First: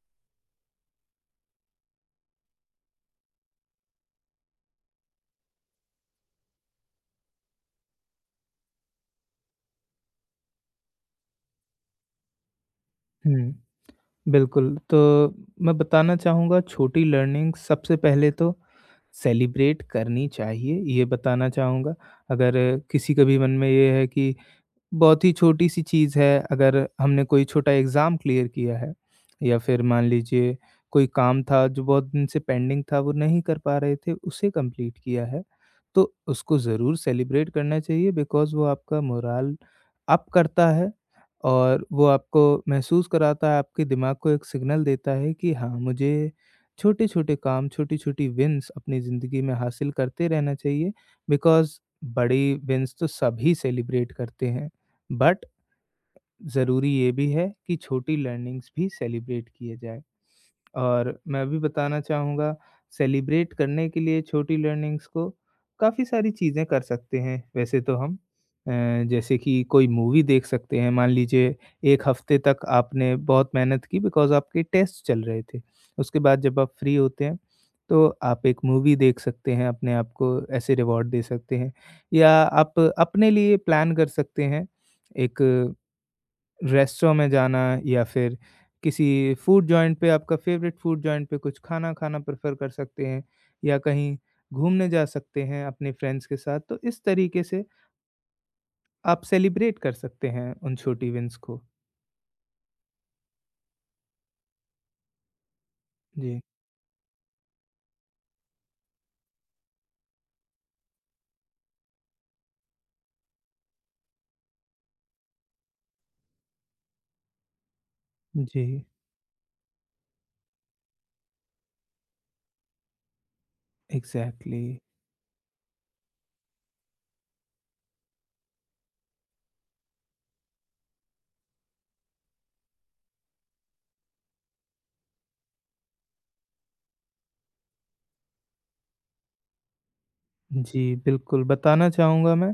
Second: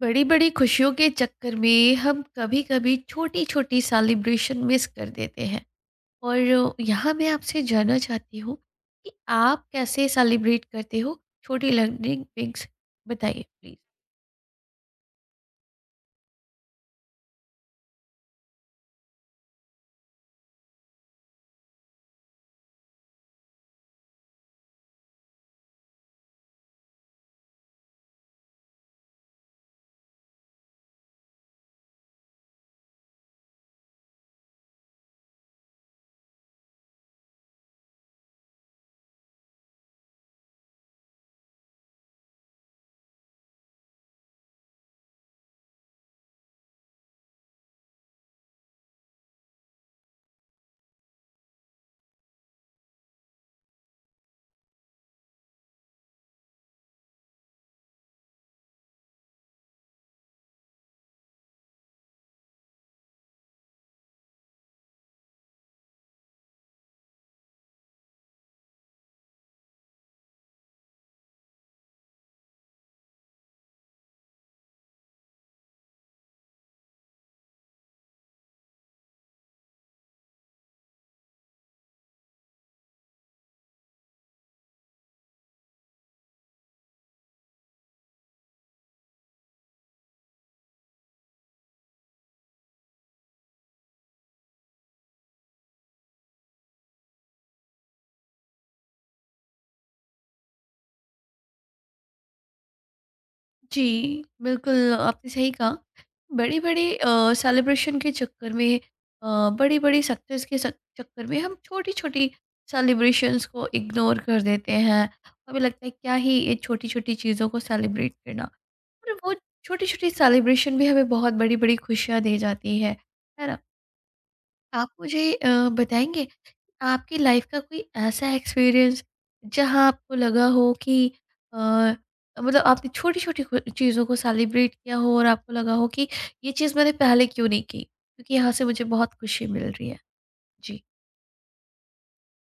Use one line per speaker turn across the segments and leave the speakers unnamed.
बड़ी-बड़ी खुशियों के चक्कर में हम कभी-कभी छोटी-छोटी सेलिब्रेशन मिस कर देते हैं और यहाँ मैं आपसे जानना चाहती हूँ कि आप कैसे सेलिब्रेट करते हो छोटी लर्निंग थिंग्स बताइए
हुँ,
प्लीज।
बिल्कुल। तो मैं बताना चाहूँगा, छोटी लर्निंग सबसे पहले तो सेलिब्रेट करनी चाहिए, ये बताना चाहूँगा। अगर किसी के भी मन में ये है कि बहुत ही छोटी-सी चीज़ है, अगर हमने कोई छोटा एग्ज़ाम क्लियर किया है, या फिर मान लीजिए कोई काम था जो बहुत दिन से पेंडिंग था, वो नहीं कर पा रहे थे, उसे कंप्लीट किया है, तो उसको ज़रूर सेलिब्रेट करना चाहिए, बिकॉज़ वो आपका मोराल अप करता है, और वो आपको महसूस कराता है, आपके दिमाग को एक सिग्नल देता है कि हाँ, मुझे छोटे-छोटे काम, छोटी-छोटी विन्स अपनी ज़िंदगी में हासिल करते रहना चाहिए, बिकॉज़ बड़ी विन्स तो सभी सेलिब्रेट करते हैं। बट ज़रूरी ये भी है कि छोटी लर्निंग्स भी सेलिब्रेट किए जाए। और मैं भी बताना चाहूँगा, सेलिब्रेट करने के लिए छोटी लर्निंग्स को काफ़ी सारी चीज़ें कर सकते हैं वैसे तो हम। अ, जैसे कि कोई मूवी देख सकते हैं, मान लीजिए एक हफ्ते तक आपने बहुत मेहनत की बिकॉज़ आपके टेस्ट चल रहे थे, उसके बाद जब आप फ्री होते हैं, तो आप एक मूवी देख सकते हैं, अपने आप को ऐसे रिवॉर्ड दे सकते हैं। या आप अपने लिए प्लान कर सकते हैं एक रेस्टोरेंट में जाना, या फिर किसी फूड जॉइंट पे, आपका फेवरेट फूड जॉइंट पे कुछ खाना खाना प्रेफ़र कर सकते हैं, या कहीं घूमने जा सकते हैं अपने फ्रेंड्स के साथ। तो इस तरीके से आप सेलिब्रेट कर सकते हैं उन छोटी विन्स को।
जी, बिल्कुल आपने सही कहा।
जी।
बड़े-बड़े सेलिब्रेशन के चक्कर में बड़ी-बड़ी सक्सेस के सक चक्कर में हम छोटी-छोटी सेलिब्रेशंस को इग्नोर कर देते हैं। हमें लगता है क्या ही ये छोटी-छोटी चीज़ों को सेलिब्रेट करना।
जी,
पर वो छोटी-छोटी सेलिब्रेशन भी हमें बहुत बड़ी-बड़ी खुशियाँ दे जाती है। है ना?
एग्ज़ैक्टली।
आप मुझे बताएँगे आपकी लाइफ का कोई ऐसा एक्सपीरियंस जहाँ आपको लगा हो कि अ, मतलब आपने छोटी-छोटी खु चीज़ों को सेलिब्रेट किया हो और आपको लगा हो कि ये चीज़ मैंने पहले क्यों नहीं की? क्योंकि यहाँ से मुझे बहुत खुशी मिल रही है। जी।
जी, बिल्कुल, बताना चाहूँगा मैं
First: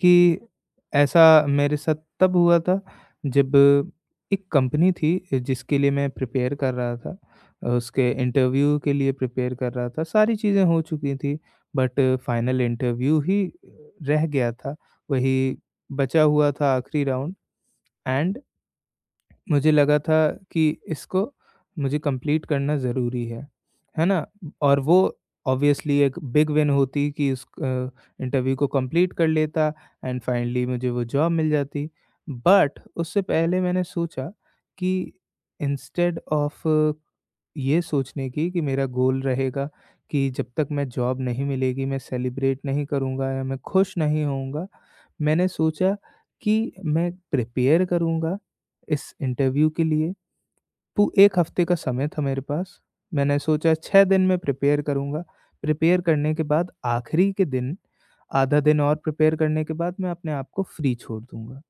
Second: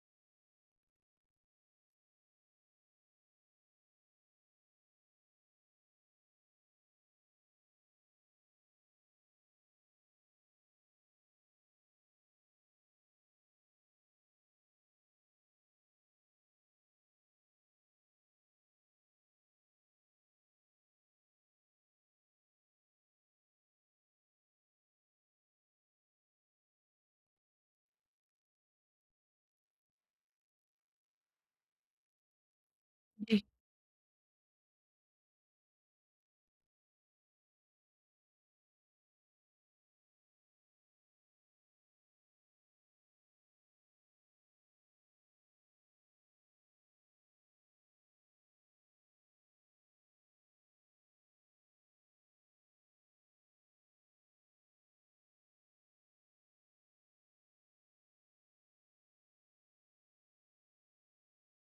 कि ऐसा मेरे साथ तब हुआ था जब एक कंपनी थी जिसके लिए मैं प्रिपेयर कर रहा था। उसके इंटरव्यू के लिए प्रिपेयर कर रहा था, सारी चीज़ें हो चुकी थी, बट फाइनल इंटरव्यू ही रह गया था, वही बचा हुआ था, आखिरी राउंड। एंड मुझे लगा था कि इसको मुझे कंप्लीट करना ज़रूरी है ना? और वो ऑब्वियसली एक बिग विन होती कि उस इंटरव्यू को कंप्लीट कर लेता, एंड फाइनली मुझे वो जॉब मिल जाती। बट उससे पहले मैंने सोचा कि इंस्टेड ऑफ ये सोचने की कि मेरा गोल रहेगा कि जब तक मैं जॉब नहीं मिलेगी, मैं सेलिब्रेट नहीं करूँगा या मैं खुश नहीं होऊँगा, मैंने सोचा कि मैं प्रिपेयर करूँगा इस इंटरव्यू के लिए। तो 1 हफ़्ते का समय था मेरे पास। मैंने सोचा 6 दिन में प्रिपेयर करूँगा। प्रिपेयर करने के बाद आखिरी के दिन, आधा दिन और प्रिपेयर करने के बाद मैं अपने आप को फ्री छोड़ दूँगा।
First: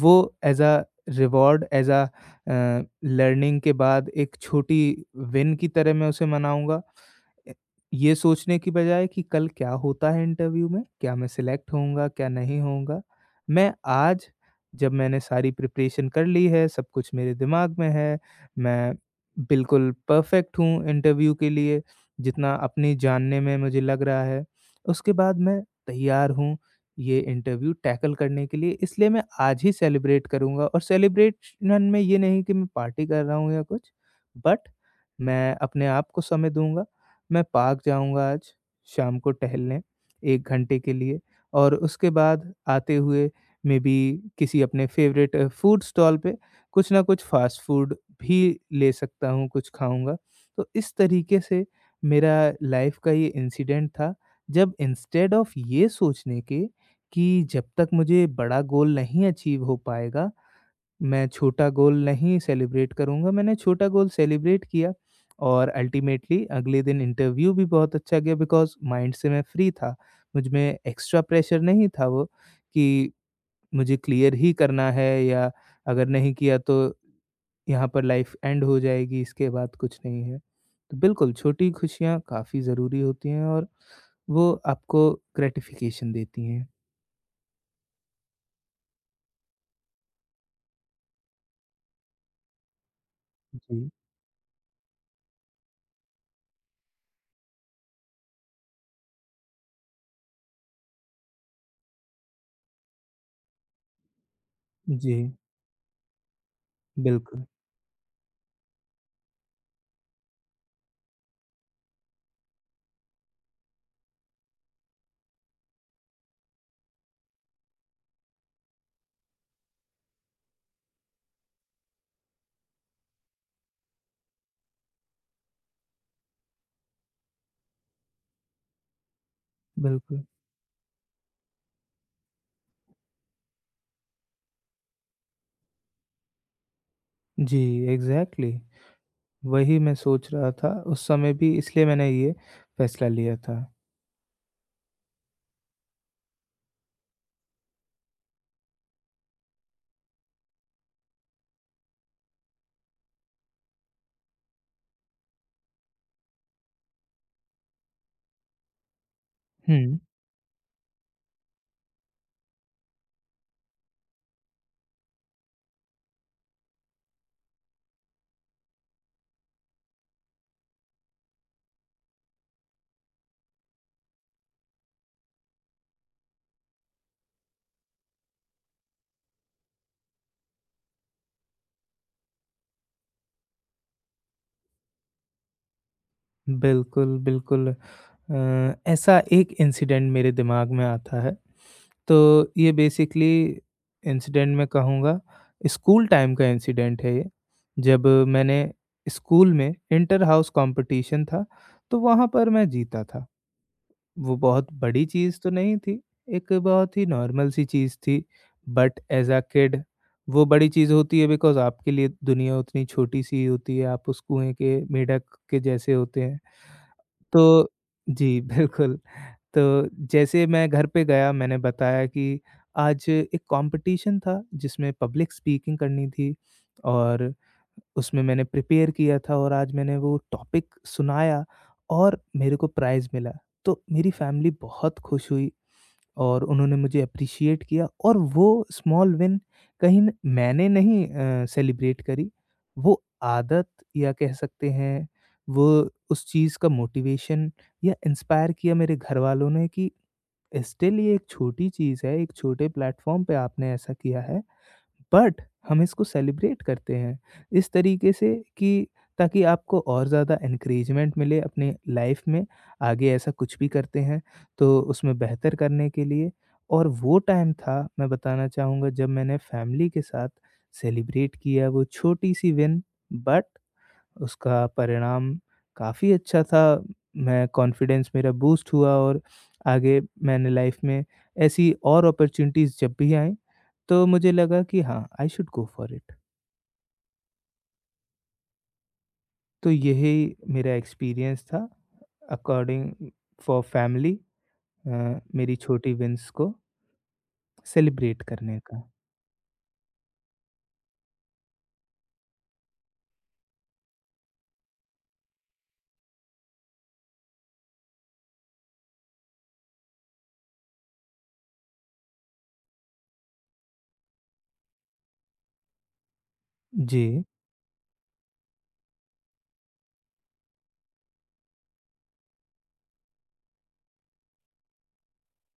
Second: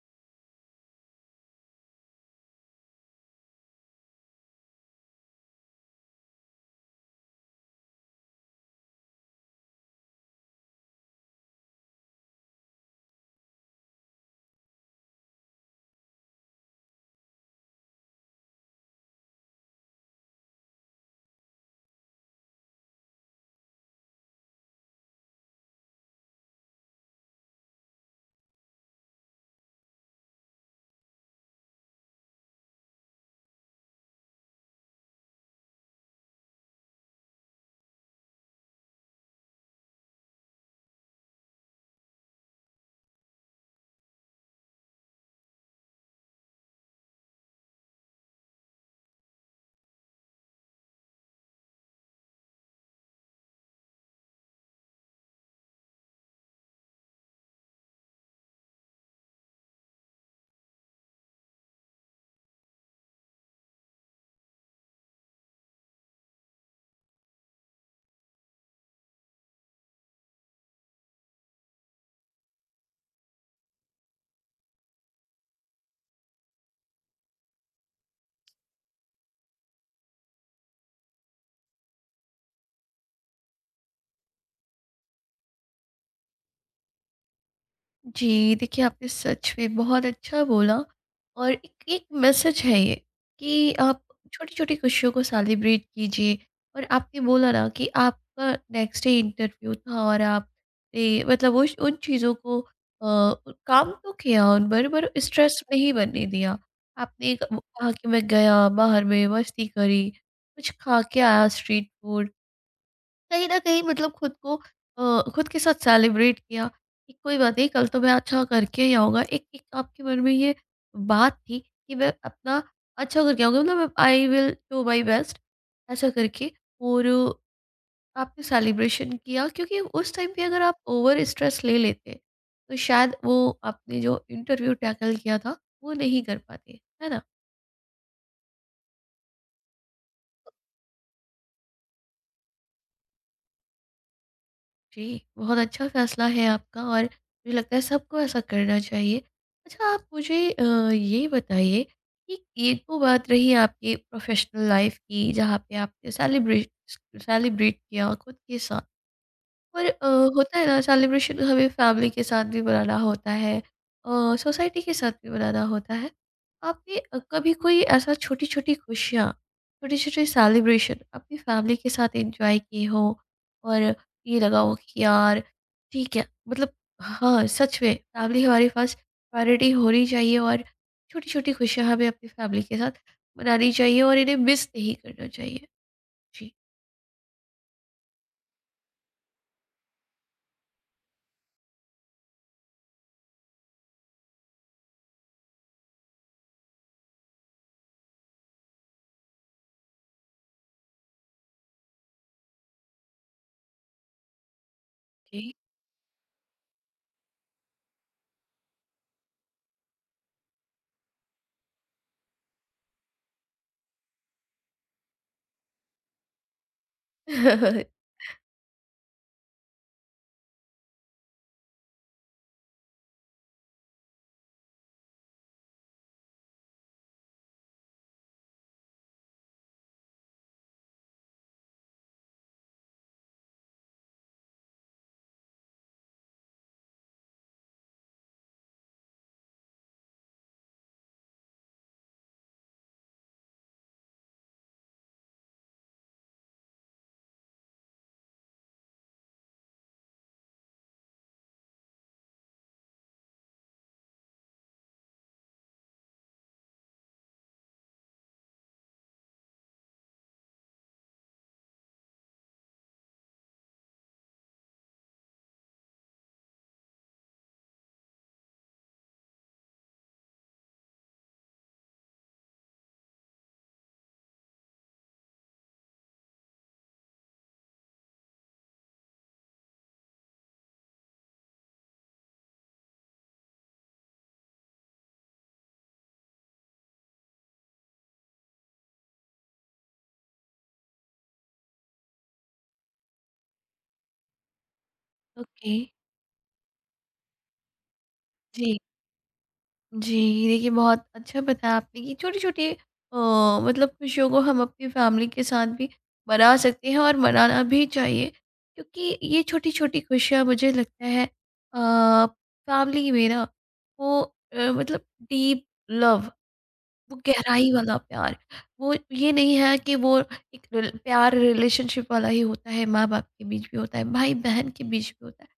वो as a reward, as a learning के बाद एक छोटी विन की तरह मैं उसे मनाऊँगा, अ, ये सोचने की बजाय कि कल क्या होता है इंटरव्यू में, क्या मैं सिलेक्ट होऊँगा, क्या नहीं होऊँगा। मैं आज, जब मैंने सारी प्रिपरेशन कर ली है, सब कुछ मेरे दिमाग में है, मैं बिल्कुल परफेक्ट हूँ इंटरव्यू के लिए, जितना अपनी जानने में मुझे लग रहा है। उसके बाद मैं तैयार हूँ ये इंटरव्यू टैकल करने के लिए, इसलिए मैं आज ही सेलिब्रेट करूँगा, और सेलिब्रेशन में ये नहीं कि मैं पार्टी कर रहा हूँ या कुछ, बट मैं अपने आप को समय दूँगा। मैं पार्क जाऊँगा आज शाम को टहलने, 1 घंटे के लिए, और उसके बाद आते हुए मेबी किसी अपने फ़ेवरेट फूड स्टॉल पे कुछ ना कुछ फ़ास्ट फूड भी ले सकता हूँ, कुछ खाऊँगा। तो इस तरीके से मेरा लाइफ़ का ये इंसिडेंट था, जब इंस्टेड ऑफ ये सोचने के कि जब तक मुझे बड़ा गोल नहीं अचीव हो पाएगा, मैं छोटा गोल नहीं सेलिब्रेट करूँगा, मैंने छोटा गोल सेलिब्रेट किया, और अल्टीमेटली अगले दिन इंटरव्यू भी बहुत अच्छा गया बिकॉज़ माइंड से मैं फ्री था। मुझ में एक्स्ट्रा प्रेशर नहीं था वो, कि मुझे क्लियर ही करना है, या अगर नहीं किया तो यहाँ पर लाइफ़ एंड हो जाएगी, इसके बाद कुछ नहीं है। तो बिल्कुल, छोटी खुशियाँ काफ़ी ज़रूरी होती हैं, और वो आपको ग्रैटिफ़िकेशन देती हैं।
जी, देखिए आपने सच में बहुत अच्छा बोला और एक एक मैसेज है ये कि
जी।
आप छोटी-छोटी खुशियों को सेलिब्रेट कीजिए। और आपने बोला ना कि आपका नेक्स्ट डे इंटरव्यू था और आपने मतलब वो उन चीज़ों को अ, काम तो किया उन पर
जी,
स्ट्रेस नहीं बनने दिया। आपने
बिल्कुल,
वो कहा कि मैं गया, बाहर में मस्ती करी, कुछ खा के आया स्ट्रीट फूड। कहीं न कहीं मतलब खुद को खुद के साथ सेलिब्रेट किया कि कोई बात नहीं, कल तो मैं अच्छा करके ही आऊँगा। एक एक आपके मन में ये बात थी कि मैं अपना अच्छा करके आऊँगा मतलब I will do my best ऐसा करके। और आपने सेलिब्रेशन किया क्योंकि उस
बिल्कुल।
टाइम पे अगर आप ओवर स्ट्रेस ले लेते, तो शायद वो आपने जो इंटरव्यू टैकल किया था, वो नहीं कर पाते, है ना?
जी, एग्ज़ैक्टली। वही मैं सोच रहा था, उस समय भी, इसलिए मैंने ये फ़ैसला लिया था।
जी, बहुत अच्छा फैसला है आपका और मुझे लगता है सबको ऐसा करना चाहिए। अच्छा आप मुझे ये बताइए कि ये तो बात रही आपकी प्रोफ़ेशनल लाइफ़ की जहाँ पे आपने सेलिब्रेट सेलिब्रेट किया खुद के साथ। और
हुँ,
होता है ना सेलिब्रेशन हमें फैमिली के साथ भी मनाना होता है, सोसाइटी के साथ भी मनाना होता है। आपने कभी कोई ऐसा छोटी छोटी खुशियाँ छोटी छोटी सेलिब्रेशन अपनी फैमिली के साथ एंजॉय किए हो और ये लगा हो कि यार ठीक है मतलब हाँ सच में फैमिली हमारे पास प्रायोरिटी होनी चाहिए और छोटी छोटी खुशियाँ हमें अपनी फैमिली के साथ मनानी चाहिए और इन्हें मिस नहीं करना चाहिए। जी।
बिल्कुल, बिल्कुल। ऐसा एक इंसिडेंट मेरे दिमाग में आता है। तो ये बेसिकली इंसिडेंट, मैं कहूँगा, स्कूल टाइम का इंसिडेंट है ये। जब मैंने स्कूल में इंटर हाउस कॉम्पिटिशन था, तो वहाँ पर मैं जीता था। वो बहुत बड़ी चीज़
ओके।
तो नहीं थी, एक बहुत ही नॉर्मल सी चीज़ थी, बट एज़ अ किड वो बड़ी चीज़ होती है, बिकॉज़ आपके लिए दुनिया उतनी छोटी-सी होती है, आप उस कुएँ के मेढक के जैसे होते हैं। तो जी, बिल्कुल। तो जैसे मैं घर पे गया, मैंने बताया कि आज एक कॉम्पिटिशन था जिसमें पब्लिक स्पीकिंग करनी थी, और उसमें मैंने प्रिपेयर किया था, और आज मैंने वो टॉपिक सुनाया, और मेरे को प्राइज़ मिला। तो मेरी फैमिली बहुत खुश हुई, और उन्होंने मुझे एप्रिशिएट किया, और वो स्मॉल विन कहीं न, मैंने नहीं सेलिब्रेट करी, वो आदत, या कह सकते हैं वो उस चीज़ का मोटिवेशन या इंस्पायर किया मेरे घरवालों ने कि स्टिल ये एक छोटी चीज़ है, एक छोटे प्लेटफ़ॉर्म पे आपने ऐसा किया है। बट हम इसको सेलिब्रेट करते हैं इस तरीके से, कि ताकि आपको और ज़्यादा एनकरेजमेंट मिले, अपने लाइफ में आगे ऐसा कुछ भी करते हैं तो उसमें बेहतर करने के लिए। और वो टाइम था, मैं बताना चाहूँगा, जब मैंने फैमिली के साथ सेलिब्रेट किया वो छोटी सी विन, बट उसका परिणाम काफ़ी अच्छा था। मैं कॉन्फिडेंस मेरा बूस्ट हुआ, और आगे मैंने लाइफ में ऐसी और अपॉर्चुनिटीज़ जब भी आई, तो मुझे लगा कि हाँ, I should go for it. तो यही मेरा एक्सपीरियंस था अकॉर्डिंग फॉर फैमिली, मेरी
ओके।
छोटी विन्स को सेलिब्रेट करने
जी।
का।
जी, देखिए बहुत अच्छा बताया आपने कि छोटी-छोटी अ, मतलब खुशियों को हम अपनी फैमिली के साथ भी मना सकते हैं और मनाना भी चाहिए। क्योंकि ये छोटी-छोटी खुशियाँ मुझे लगता है फैमिली में ना वो मतलब डीप लव,
जी।
वो गहराई वाला प्यार, वो ये नहीं है कि वो एक रिल प्यार रिलेशनशिप वाला ही होता है, माँ-बाप के बीच भी होता है, भाई-बहन के बीच भी होता है।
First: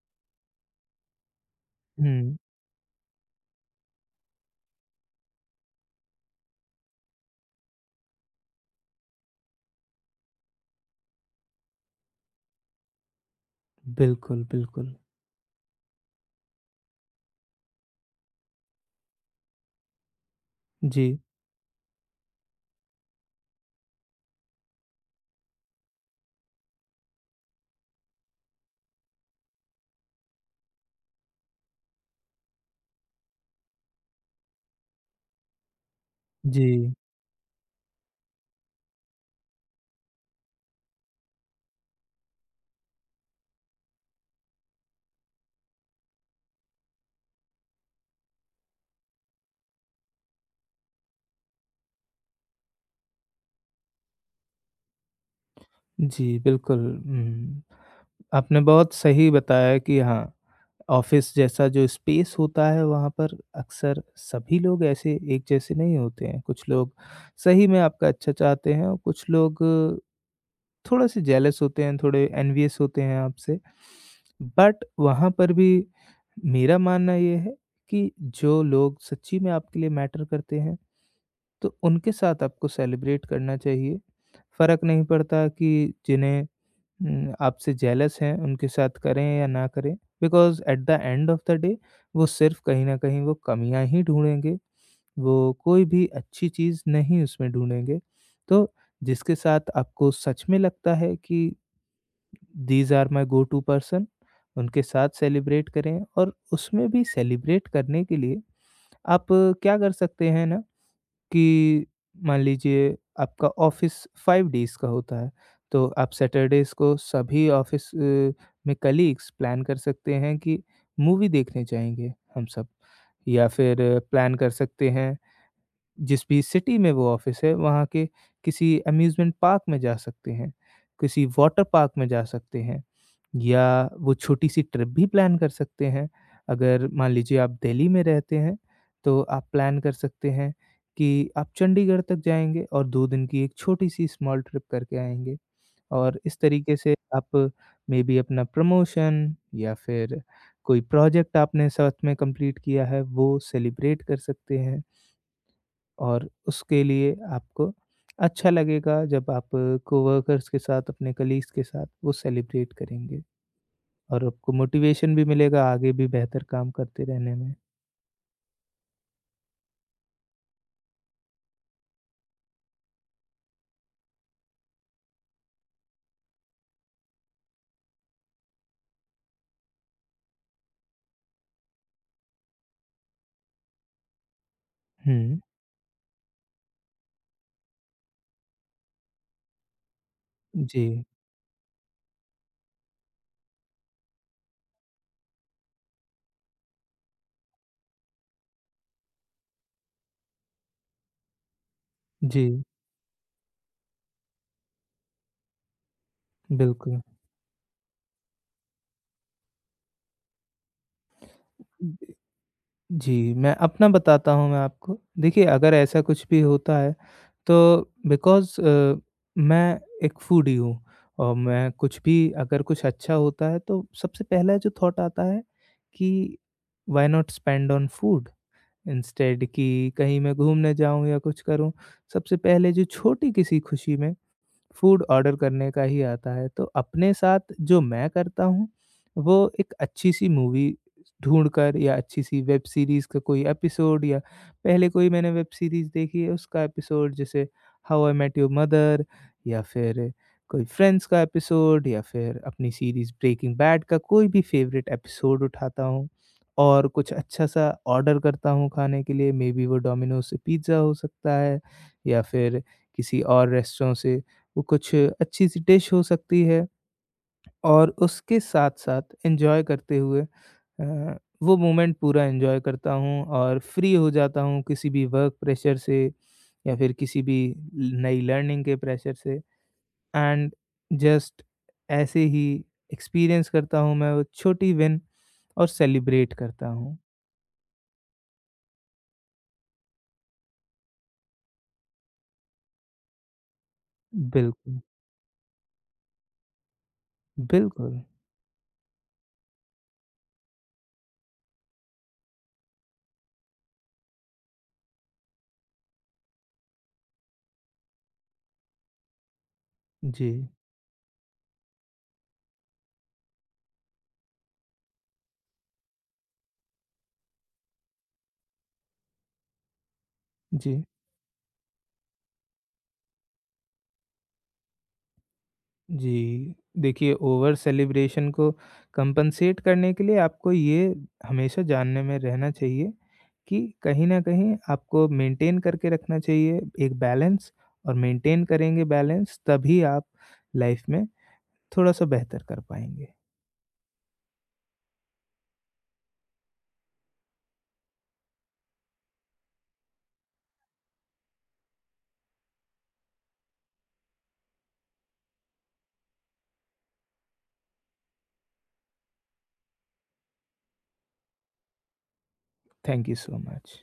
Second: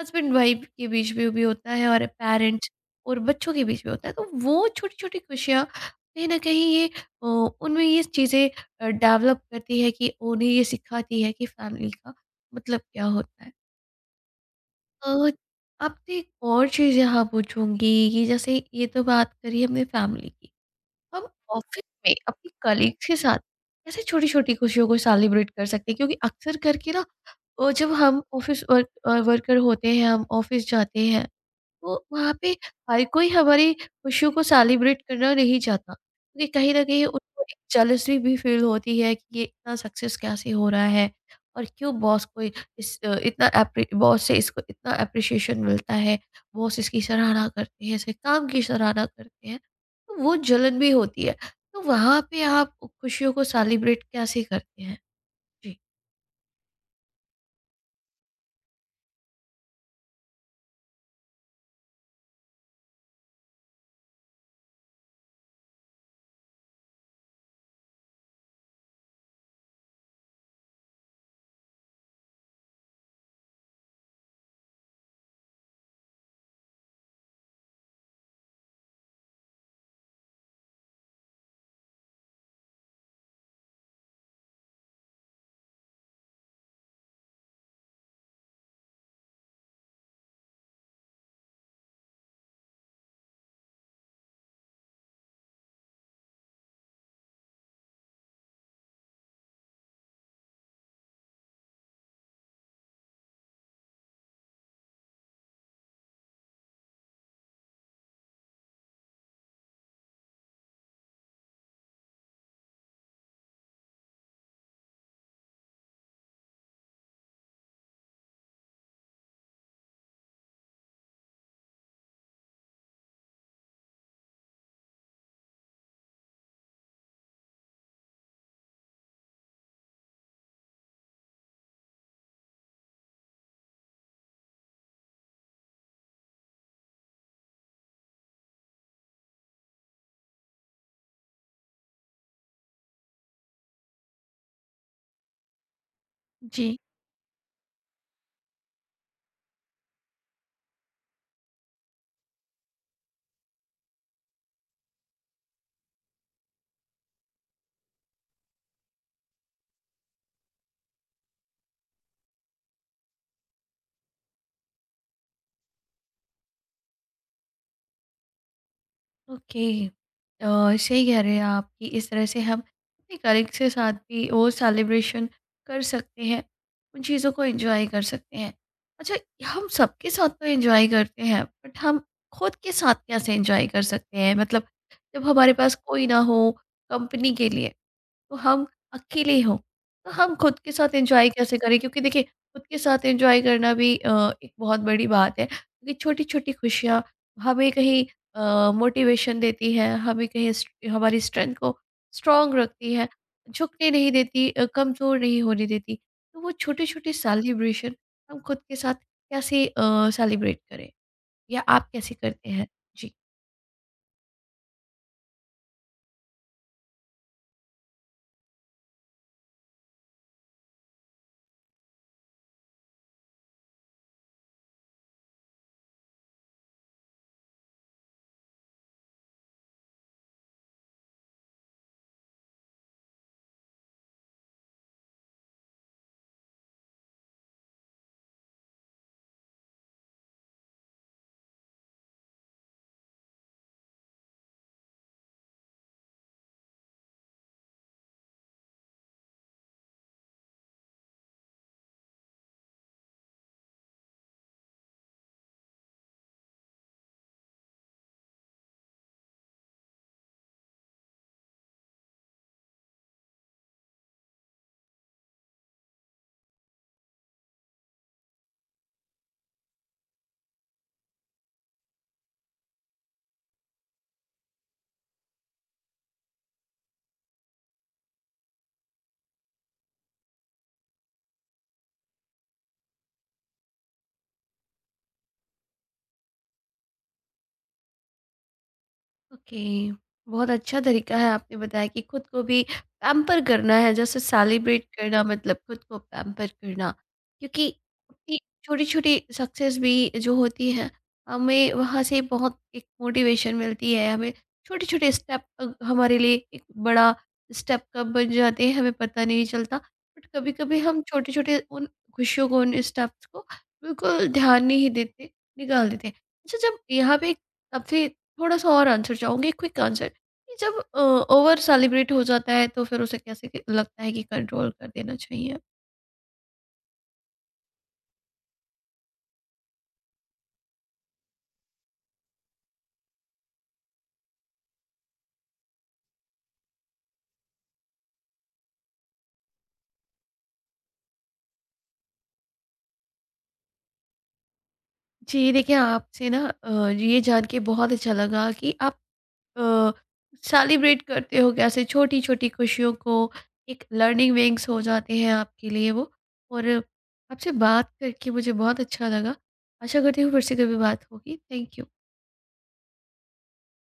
हस्बैंड वाइफ के बीच में भी होता है और
हुँ,
पेरेंट्स और बच्चों के बीच में होता है। तो वो छोटी छोटी खुशियाँ कहीं ना कहीं ये उनमें ये चीज़ें डेवलप करती है कि उन्हें ये सिखाती है कि फैमिली का मतलब क्या होता है।
बिल्कुल, बिल्कुल।
तो आपसे एक और चीज़ यहाँ पूछूंगी कि जैसे ये तो बात करी हमने फैमिली की,
जी,
हम ऑफिस में अपने कलीग्स के साथ कैसे छोटी छोटी खुशियों को सेलिब्रेट कर सकते हैं? क्योंकि अक्सर करके ना, और जब हम ऑफिस वर्क वर्कर होते हैं, हम ऑफिस जाते हैं, तो वहाँ पे हर कोई हमारी खुशियों को सेलिब्रेट करना नहीं चाहता, क्योंकि कहीं न
जी,
कहीं उनको एक जेलसी भी फ़ील होती है कि ये इतना सक्सेस कैसे हो रहा है और क्यों बॉस को इस अ, इतना एप्री बॉस से इसको इतना एप्रिसिएशन मिलता है, बॉस इसकी सराहना करते हैं, इसके काम की सराहना करते हैं, तो वो जलन भी होती है। तो वहाँ पे आप खुशियों को सेलिब्रेट कैसे करते हैं? जी।
जी, बिल्कुल। हुँ, आपने बहुत सही बताया कि हाँ, ऑफ़िस जैसा जो स्पेस होता है वहाँ पर अक्सर सभी लोग ऐसे एक जैसे नहीं होते हैं। कुछ लोग सही में आपका अच्छा चाहते हैं, और कुछ लोग थोड़ा से जेलस होते हैं, थोड़े एनवियस होते हैं आपसे। बट वहाँ पर भी मेरा मानना ये है, कि जो लोग सच्ची में आपके लिए मैटर करते हैं, तो उनके साथ आपको सेलिब्रेट करना चाहिए। फ़र्क नहीं पड़ता कि जिन्हें आपसे जेलस हैं, उनके साथ करें या ना करें। Because at the end of the day वो सिर्फ़ कहीं न कहीं वो कमियाँ ही ढूँढेंगे। वो कोई भी अच्छी चीज़ नहीं उसमें ढूँढेंगे। तो जिसके साथ आपको सच में लगता है कि these are my go to person, उनके साथ सेलिब्रेट करें, और उसमें भी सेलिब्रेट करने के लिए आप क्या कर सकते हैं ना, कि मान लीजिए आपका ऑफिस 5 डेज़ का होता है, तो आप सैटरडेज़ को सभी ऑफिस में कलीग्स प्लान कर सकते हैं कि मूवी देखने जाएँगे हम सब, या फिर प्लान कर सकते हैं जिस भी सिटी में वो ऑफ़िस है वहाँ के किसी अम्यूज़मेंट पार्क में जा सकते हैं, किसी वाटर पार्क में जा सकते हैं, या वो छोटी-सी ट्रिप भी प्लान कर सकते हैं। अगर मान लीजिए आप दिल्ली में रहते हैं, तो आप प्लान कर सकते हैं कि आप चंडीगढ़ तक जाएँगे और 2 दिन की एक छोटी-सी स्मॉल ट्रिप करके आएँगे, और इस तरीके
जी।
से आप मेबी अपना प्रमोशन, या फिर कोई प्रोजेक्ट आपने साथ में कंप्लीट किया है, वो सेलिब्रेट कर सकते हैं। और उसके लिए आपको अच्छा लगेगा जब आप कोवर्कर्स के साथ, अपने कलीग्स के साथ वो सेलिब्रेट करेंगे, और आपको मोटिवेशन भी मिलेगा आगे भी बेहतर काम करते रहने में।
ओके। अ, सही कह रहे हैं आप कि इस तरह से हम अपने कलीग के साथ भी वो सेलिब्रेशन कर सकते हैं, उन चीज़ों को एंजॉय कर सकते हैं। अच्छा, हम सबके साथ तो एंजॉय करते हैं बट हम खुद के साथ कैसे एंजॉय कर सकते हैं मतलब जब
हुँ,
हमारे पास कोई ना हो कंपनी के लिए, तो हम अकेले हों, तो हम खुद के साथ
जी,
एंजॉय कैसे करें? क्योंकि देखिए, खुद के साथ एंजॉय करना भी एक बहुत बड़ी बात है क्योंकि छोटी-छोटी खुशियाँ हमें कहीं मोटिवेशन देती है, हमें कहीं स्ट हमारी स्ट्रेंथ को स्ट्रॉन्ग
जी,
रखती है, झुकने नहीं देती, कमज़ोर नहीं होने देती। तो वो
बिल्कुल।
छोटे-छोटे सेलिब्रेशन हम खुद के साथ कैसे सेलिब्रेट करें या आप कैसे करते हैं? जी।
जी, मैं अपना बताता हूँ मैं आपको। देखिए, अगर ऐसा कुछ भी होता है, तो बिकॉज़ मैं एक फूडी हूँ, और मैं कुछ भी अगर कुछ अच्छा होता है तो सबसे पहला जो थॉट आता है कि why not spend on food? Instead कि कहीं मैं घूमने जाऊँ या कुछ करूँ। सबसे पहले जो छोटी किसी खुशी में फूड ऑर्डर करने का ही आता है। तो अपने साथ जो मैं करता हूँ, वो एक अच्छी-सी मूवी ढूँढकर, या अच्छी-सी वेब सीरीज़ का कोई एपिसोड, या पहले कोई मैंने वेब सीरीज़ देखी है, उसका एपिसोड, जैसे how I met your mother, या फिर कोई फ्रेंड्स का एपिसोड, या फिर अपनी सीरीज़ ब्रेकिंग बैड का कोई भी फ़ेवरेट एपिसोड उठाता हूँ, और कुछ अच्छा-सा ऑर्डर करता हूँ खाने के लिए। मेबी वो डोमिनोज़ से पिज़्ज़ा हो सकता है, या फिर किसी और रेस्टोरेंट से वो कुछ अच्छी-सी डिश हो सकती है, और उसके साथ-साथ एन्जॉय करते हुए, अ, वो मोमेंट पूरा एन्जॉय करता हूँ, और फ्री हो जाता हूँ किसी भी वर्क प्रेशर से, या फिर किसी भी नई लर्निंग के प्रेशर से, एंड जस्ट ऐसे ही एक्सपीरियंस करता हूँ मैं वो छोटी विन, और सेलिब्रेट करता हूँ।
ओके। बहुत अच्छा तरीका है आपने बताया कि खुद को भी पैम्पर करना है जैसे
बिल्कुल,
सेलिब्रेट करना मतलब खुद को पैम्पर करना। क्योंकि
बिल्कुल।
अपनी छोटी छोटी सक्सेस भी जो होती है, हमें वहाँ से बहुत एक मोटिवेशन मिलती है। हमें छोटे छोटे स्टेप हमारे लिए एक बड़ा स्टेप कब बन जाते हैं हमें पता नहीं चलता, बट
जी,
कभी कभी हम छोटे छोटे उन खुशियों को उन स्टेप्स को बिल्कुल ध्यान नहीं देते, निकाल देते हैं। अच्छा, जब यहाँ पे सबसे थोड़ा सा और आंसर चाहूँगी, क्विक आंसर कि
जी।
जब ओवर सेलिब्रेट हो जाता है तो फिर उसे कैसे लगता है कि कंट्रोल कर देना चाहिए।
जी, देखिए ओवर सेलिब्रेशन को कंपनसेट करने के लिए आपको ये हमेशा जानने में रहना चाहिए, कि कहीं न कहीं आपको मेंटेन करके रखना चाहिए एक बैलेंस, और मेंटेन करेंगे बैलेंस, तभी आप लाइफ में थोड़ा-सा बेहतर कर पाएँगे।
जी, देखिए आपसे ना ये जान के बहुत अच्छा लगा कि आप सेलिब्रेट करते हो कैसे छोटी छोटी खुशियों को, एक लर्निंग विंग्स हो जाते हैं आपके लिए वो। और आपसे बात करके मुझे बहुत अच्छा लगा। आशा करती हूँ फिर से कभी बात होगी। Thank you.
Thank you so much.